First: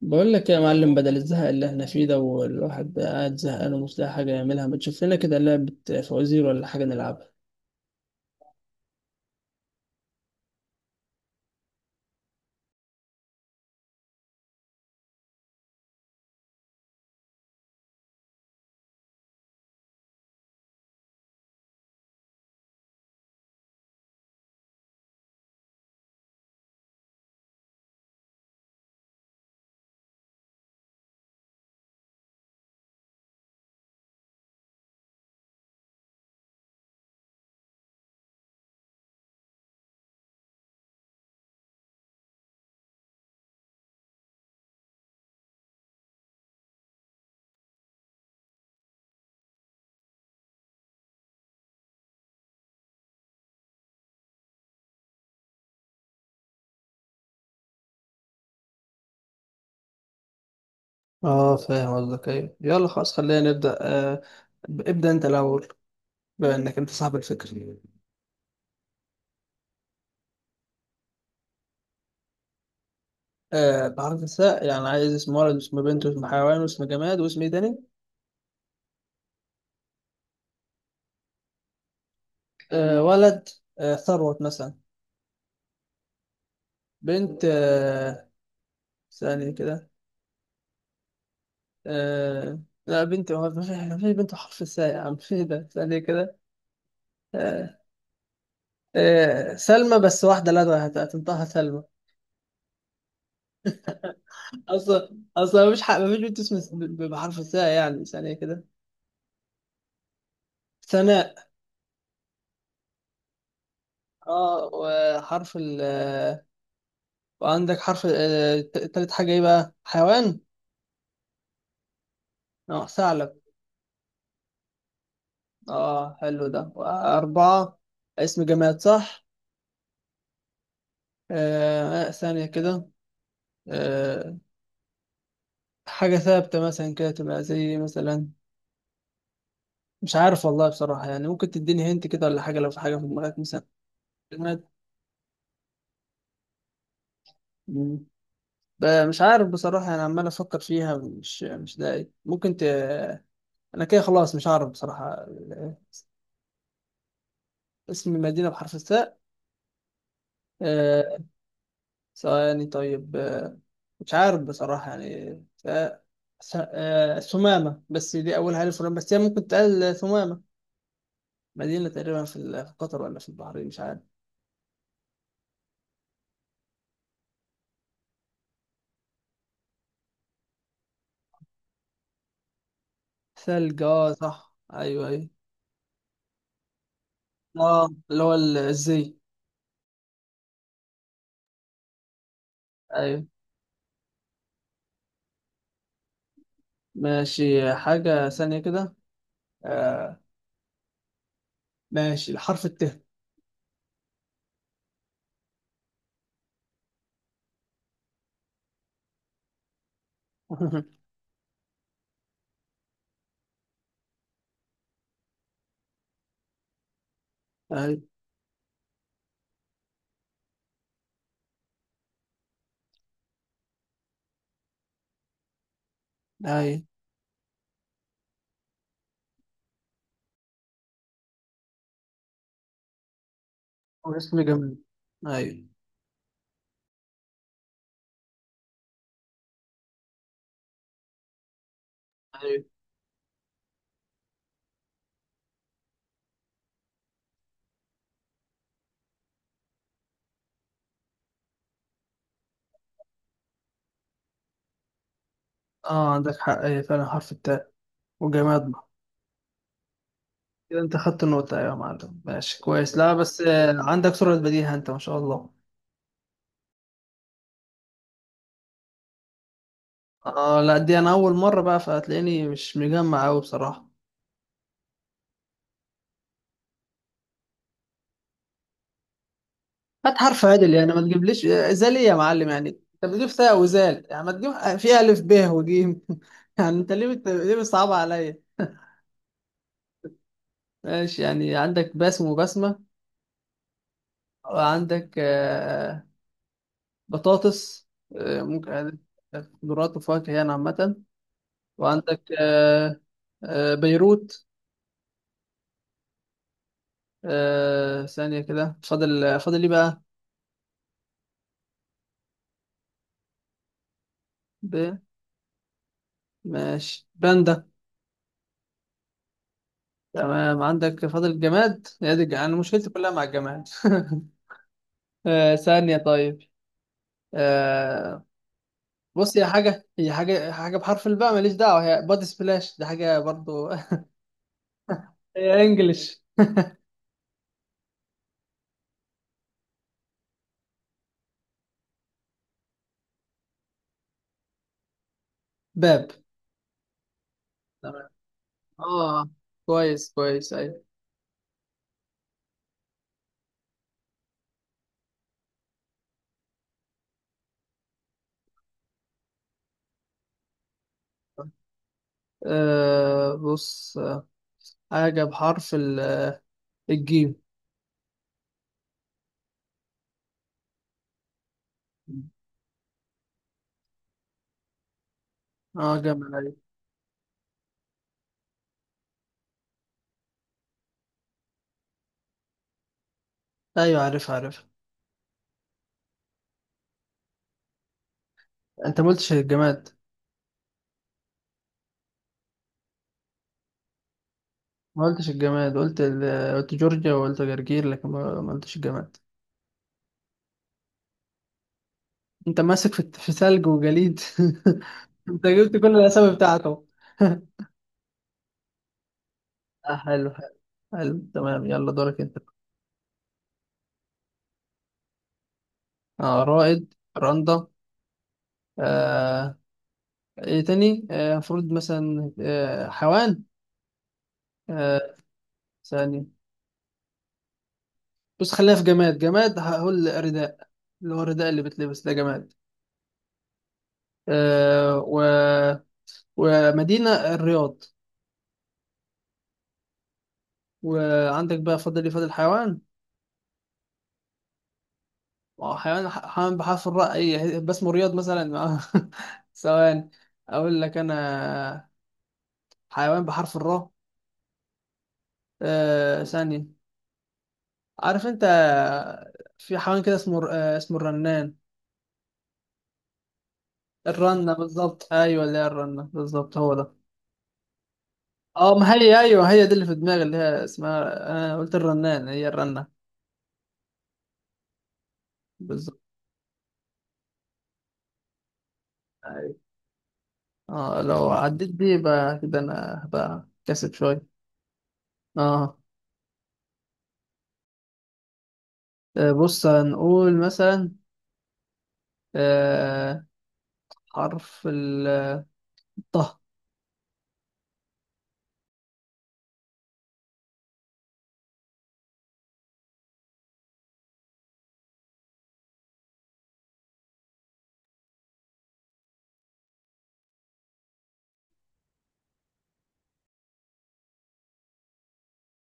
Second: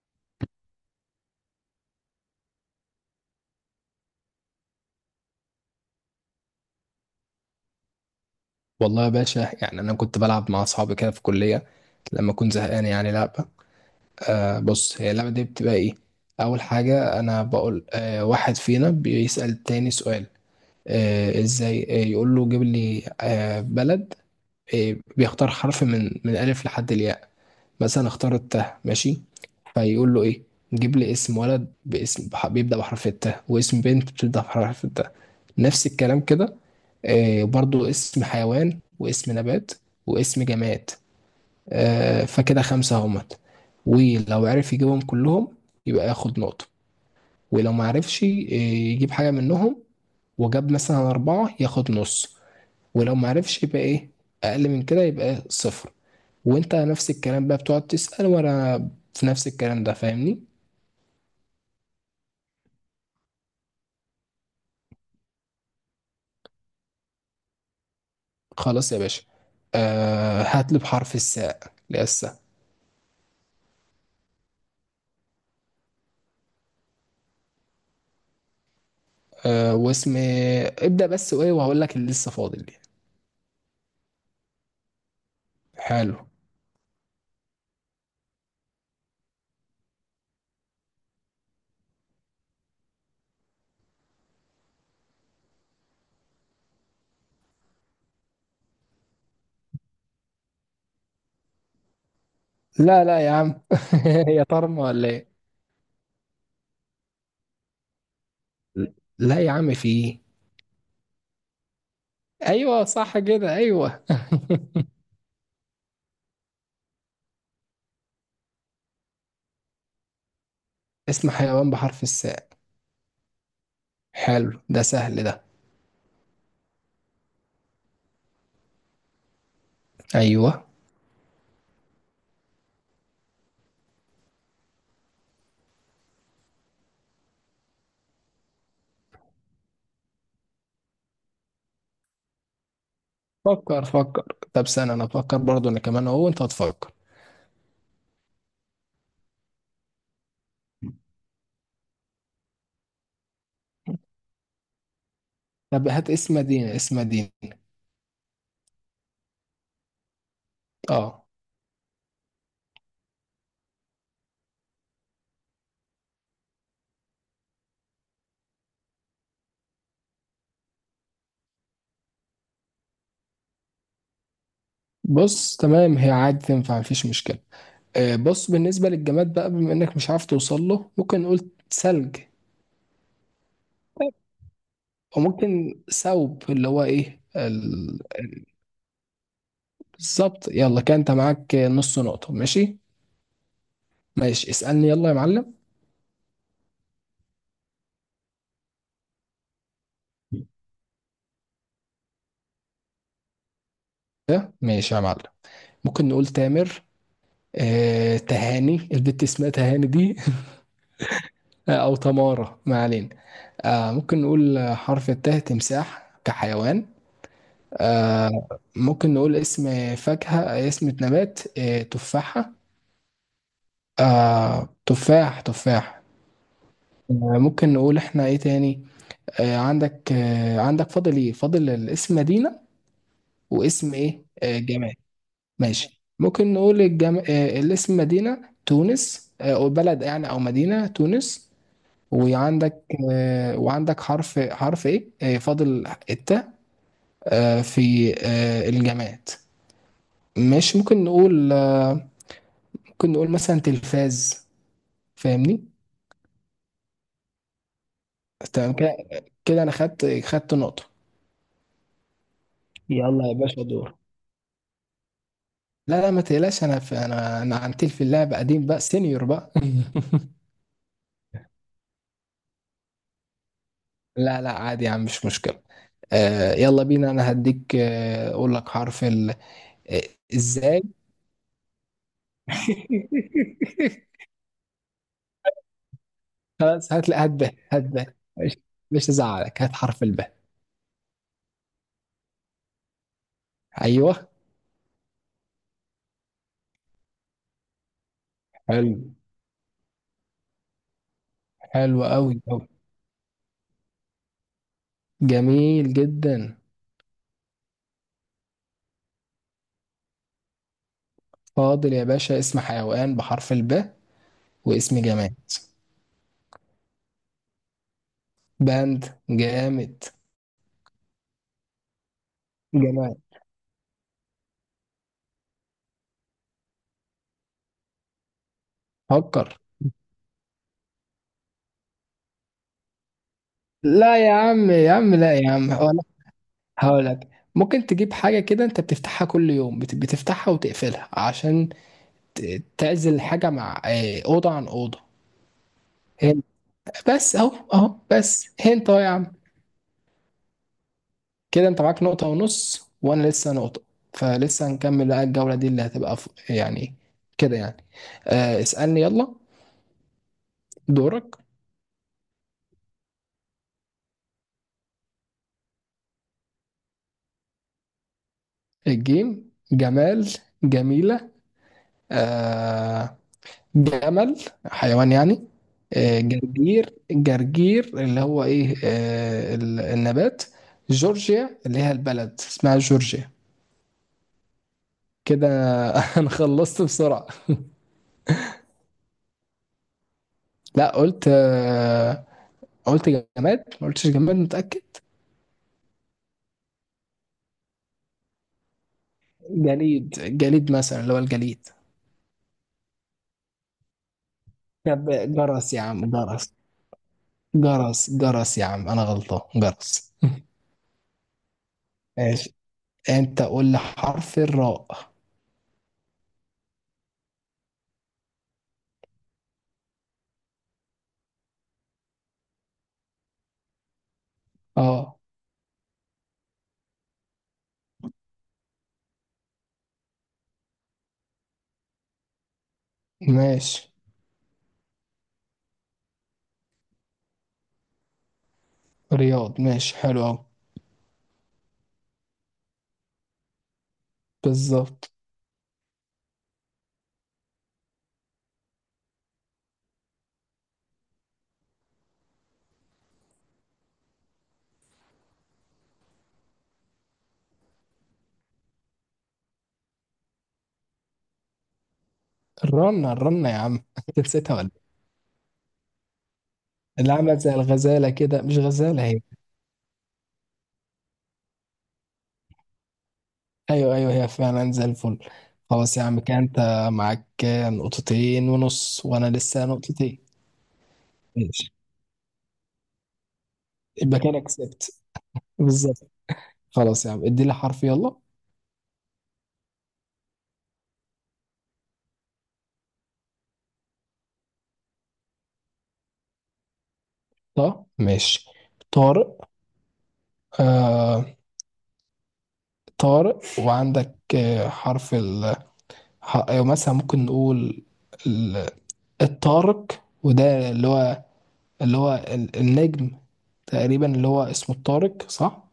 بقول لك يا معلم، بدل الزهق اللي احنا فيه ده والواحد قاعد زهقان ومش لاقي حاجة يعملها، ما تشوف لنا كده لعبة فوازير ولا حاجة نلعبها. والله يا باشا، انا كنت بلعب مع اصحابي كده في الكليه لما اكون زهقان يعني لعبه. بص، هي اللعبه دي بتبقى ايه؟ اول حاجه انا بقول، واحد فينا بيسال التاني سؤال. ازاي؟ يقول له جيب لي بلد. بيختار حرف من الف لحد الياء. مثلا اختار التاء، ماشي. فيقول له ايه؟ جيب لي اسم ولد باسم بيبدا بحرف التاء، واسم بنت بتبدا بحرف التاء، نفس الكلام كده. برضو اسم حيوان واسم نبات واسم جماد. فكده خمسة همت. ولو عرف يجيبهم كلهم يبقى ياخد نقطة، ولو ما عرفش يجيب حاجة منهم وجاب مثلا أربعة ياخد نص، ولو ما عرفش يبقى إيه؟ أقل من كده يبقى صفر. وأنت نفس الكلام بقى بتقعد تسأل وأنا في نفس الكلام ده. فاهمني؟ اه، فاهم قصدك. ايوه يلا خلاص خلينا نبدأ. ابدأ انت الأول بما انك انت صاحب الفكرة. خلاص يا باشا. هات لي بحرف الساء لسه. بحرف الثاء يعني عايز اسم ولد واسم بنت واسم حيوان واسم جماد واسم ايه تاني؟ واسم، ابدأ بس وإيه، وهقول لك اللي لسه فاضل. ولد. ثروت مثلا. حلو. بنت، ثانية كده. آه لا بنت، هو ما في بنت بحرف الثاء يا عم في ده. ثانية كده. آه، سلمى. بس واحدة، لا، هتنطقها سلمى. لا، لا يا عم هي طرمة ولا أصلا ايه؟ أصلا مفيش بنت اسمها بحرف الثاء. يعني ثانية كده. لا يا عم، في ايه. ثناء. ايوه صح كده، ايوه. اه وحرف ال، وعندك حرف. تالت حاجة ايه بقى؟ حيوان. اسم حيوان بحرف الساء. اه ثعلب. حلو ده، سهل ده. اه حلو ده. أربعة. اسم جماد، صح. ايوه. ثانية كده. آه حاجة ثابتة مثلا كده تبقى زي مثلا. مش عارف والله بصراحة يعني، ممكن تديني هنت كده ولا حاجة لو في حاجة في دماغك مثلا. فكر فكر. طب سنة انا افكر برضه انا كمان اهو، وانت هتفكر. جماد. مش عارف بصراحة، أنا عمال أفكر فيها مش لاقي. أنا كده خلاص مش عارف بصراحة طب هات اسم مدينة، اسم مدينة. اسم المدينة بحرف الثاء. آه، اه ثواني طيب. مش عارف بصراحة يعني. ف... س... آه، ثمامة، بس دي أولها ألف ولام بس هي ممكن تقال ثمامة. مدينة تقريبا في قطر ولا في البحرين، مش عارف. بص، تمام، هي عادي تنفع، مفيش مشكلة. بص بالنسبة للجماد بقى، بما انك مش عارف توصل له، ممكن نقول ثلج. ثلج، اه صح، أيوه أيوه. وممكن ثوب، اللي هو ايه. اه، اللي هو الزي. بالظبط. يلا، كان انت معاك نص نقطة، ماشي. أيوه، ماشي، اسألني يلا يا معلم. ماشي. حاجة ثانية كده. آه، ماشي. الحرف الت. ماشي يا معلم. ممكن نقول تامر. تهاني، البت اسمها تهاني دي او تمارة، ما علينا. ممكن نقول حرف التاء تمساح كحيوان. اي آه، ممكن نقول اسم فاكهة اسم نبات، تفاحة. تفاح تفاح. اي. ممكن نقول احنا ايه تاني؟ عندك فاضل ايه؟ فاضل الاسم مدينة واسم ايه، واسم جماد. جماد. اي ماشي، ممكن نقول الجم... آه، الاسم مدينة تونس، أو بلد يعني، أو مدينة تونس. اي. وعندك، حرف إيه؟ فاضل التاء. آه، في آه، الجماد. ماشي، ممكن نقول مثلا تلفاز. فاهمني؟ اه عندك حق، اي فعلا حرف التاء وجماد تمام بقى. كده. كده أنا خدت كده نقطة. انت خدت النقطة. ايوه يا معلم، ماشي كويس. لا يلا يا بس باشا دور. عندك سرعة بديهة انت، ما شاء الله. لا لا ما تقلقش، أنا عن تلف اللعب قديم بقى، سينيور بقى اه لا، دي انا اول مرة بقى، فهتلاقيني مش مجمع قوي بصراحة. لا لا عادي يا عم، مش مشكلة. يلا بينا، انا هديك اقول لك حرف ال آه، هات حرف عدل ازاي يعني، ما تجيبليش زال ايه يا معلم يعني. انت بتجيب تاء وزال، يعني ما تجيب في الف ب وجيم. يعني انت خلاص هات، لا هات ب، ليه هات بتصعب ب عليا. مش مش هزعلك، هات حرف الب. ماشي، يعني عندك باسم وبسمة، ايوه، وعندك بطاطس. ممكن حلو، خضروات وفواكه يعني عامة. حلو وعندك قوي قوي، بيروت. جميل جدا. ثانية كده. فاضل ايه بقى؟ فاضل يا باشا اسم حيوان بحرف الب ب... واسم جماد. ماشي باندا. باند، جامد. تمام، عندك فاضل الجماد. هي دي أنا مشكلتي كلها مع جماد، الجماد. ثانية طيب. آه، بص، هي فكر. حاجة هي حاجة حاجة بحرف الباء ماليش دعوة. هي بادي سبلاش، دي حاجة برضو. لا يا عم، يا عم، لا يا هي عم، انجلش. هقولك ممكن تجيب حاجة كده انت بتفتحها كل يوم، بتفتحها وتقفلها عشان تعزل حاجة مع أوضة عن أوضة. باب. هنت. بس اهو، اهو تمام، بس، هنت اهو يا اه عم. كويس كويس، ايوه. كده انت معاك نقطة ونص وانا لسه نقطة. فلسه هنكمل بقى الجولة دي اللي هتبقى يعني كده يعني. اسألني يلا، دورك. بص، حاجة بحرف الجيم. الجيم. جمال، جميلة، آه جمل، حيوان يعني. اه، جمل، ايوه جرجير، جرجير اللي هو ايه، النبات. جورجيا، اللي هي البلد اسمها جورجيا. ايوه، عارف عارف. كده انا خلصت بسرعة. انت ما قلتش الجماد، لا قلت، قلت جماد، ما قلتش جماد، متأكد. ما قلتش الجماد، قلت قلت جورجيا وقلت جرجير، لكن ما قلتش الجماد. جليد، جليد مثلا اللي هو الجليد. انت ماسك في ثلج وجليد. طب انت جبت جرس يا كل عم، الاسامي جرس، بتاعته. جرس، جرس يا عم، انا غلطان، جرس. حلو حلو حلو. تمام يلا، دورك انت. ماشي، انت قول لي حرف الراء. اه، رائد، رندا. آه ايه تاني؟ المفروض مثلا حيوان. آه اه. ثاني. بص، خلينا في جماد، هقول رداء. اللي هو الرداء اللي بتلبس ده، جماد. ماشي آه، و... ومدينة الرياض. رياض، ماشي حلو قوي، وعندك بقى فاضل لي، فاضل حيوان. بالظبط. حيوان بحرف الراء. اي باسمه رياض مثلا. ثواني، اقول لك انا. حيوان بحرف الراء. ثانية. عارف انت؟ في حيوان كده اسمه اسمه الرنان. الرنة، الرنة يا عم انت الرنة نسيتها ولا إيه؟ بالظبط، ايوه اللي هي الرنة بالظبط، هو ده. اللي عملت زي الغزالة كده، مش اه، ما غزالة هي هي؟ ايوه، هي دي اللي في دماغي، اللي هي اسمها، انا قلت الرنان هي الرنة ايوه ايوه، هي فعلا زي الفل. بالظبط. خلاص يا عم، كده انت معاك نقطتين ونص وانا لسه نقطتين. اه، لو عديت ماشي، دي يبقى كده انا هبقى كاسب يبقى شوية. كده كسبت. اه. بالظبط. خلاص يا عم، ادي لي حرف يلا. بص، هنقول مثلا آه حرف الطه. طه، ماشي. طارق. آه طارق وعندك أيوة مثلا ممكن نقول ال- الطارق، وده اللي هو النجم تقريبا اللي هو اسمه الطارق صح.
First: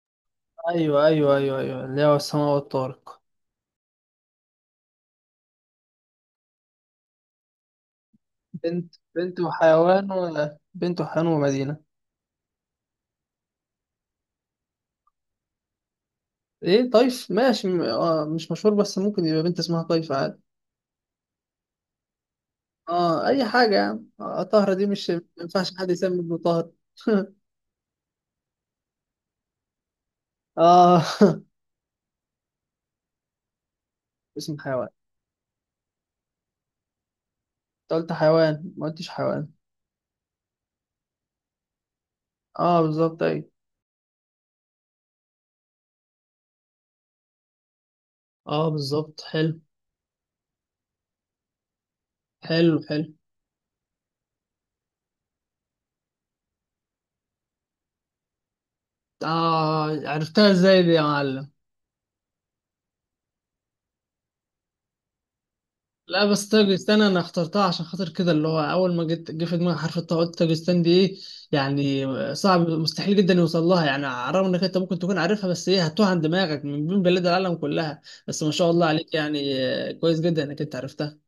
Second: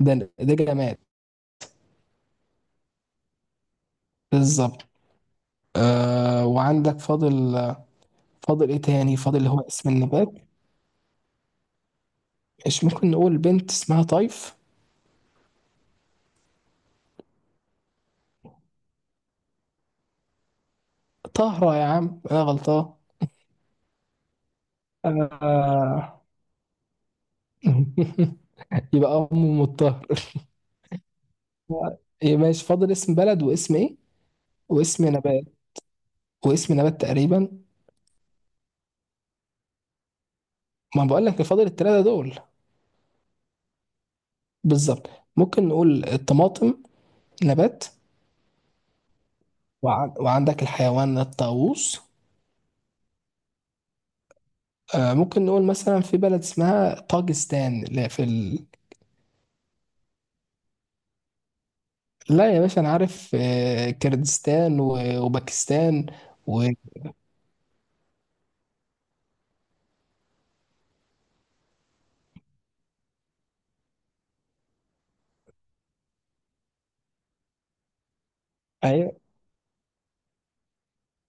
ده ده جماد. ايوه ايوه ايوه ايوه، اللي هو السماء والطارق. بالظبط. وعندك فاضل ايه بنت تاني؟ فاضل بنت اللي هو اسم وحيوان، النبات. ولا بنت وحيوان ومدينة؟ مش ممكن نقول بنت اسمها طيف؟ ايه طيف؟ ماشي. مش مشهور، بس ممكن يبقى بنت اسمها طيف عادي. طهرة يا عم، انا غلطان اه، اي حاجة يعني. طهرة دي مش، ما ينفعش حد يسمي آه ابنه طهر. يبقى ام مطهر. اه. إيه ماشي، فاضل اسم بلد واسم ايه، اسم حيوان. واسم نبات واسم نبات تقريبا. انت قلت حيوان، ما قلتش حيوان. ما بقول لك فاضل الثلاثه دول. اه بالظبط، اي. بالظبط. ممكن نقول الطماطم، نبات. اه بالظبط، حلو وعندك الحيوان الطاووس. حلو حلو. ممكن نقول مثلا في بلد اسمها طاجستان. لا، في اه، عرفتها ازاي دي يا معلم؟ لا يا باشا، انا عارف كردستان وباكستان لا، بس و... تاجستان انا اخترتها عشان خاطر كده، اللي هو اول ما جيت جه في دماغي حرف الطاء قلت تاجستان دي ايه يعني. صعب، مستحيل جدا يوصل لها يعني، على الرغم انك انت ممكن تكون عارفها، بس ايه، هتوه عن دماغك من بين بلاد العالم كلها. بس ما شاء الله عليك، ايوه يعني كويس جدا انك انت عرفتها.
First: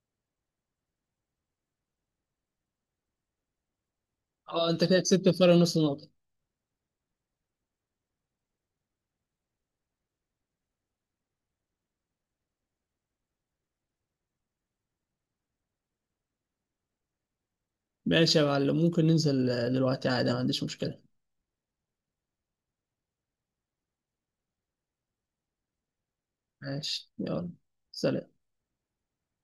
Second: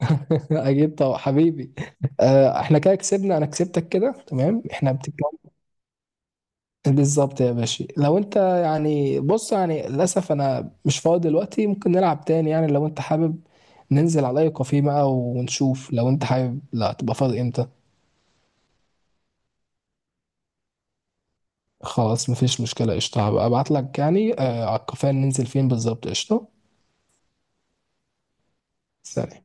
اكيد طبعا حبيبي. احنا كده كسبنا، انا كسبتك كده، تمام، اه، انت احنا كده كسبت بنتكلم فرق نص نقطة. بالظبط يا باشا. لو انت يعني بص يعني للاسف انا مش فاضي دلوقتي، ممكن نلعب تاني يعني لو انت حابب. ننزل على اي كافيه بقى ونشوف، لو انت حابب لا تبقى فاضي امتى. ماشي يا معلم، ممكن ننزل دلوقتي عادي، ما عنديش مشكلة. خلاص مفيش مشكلة، قشطة. هبقى ابعت لك يعني على الكافيه ننزل فين بالظبط. قشطة، ماشي، يلا سلام. سلام.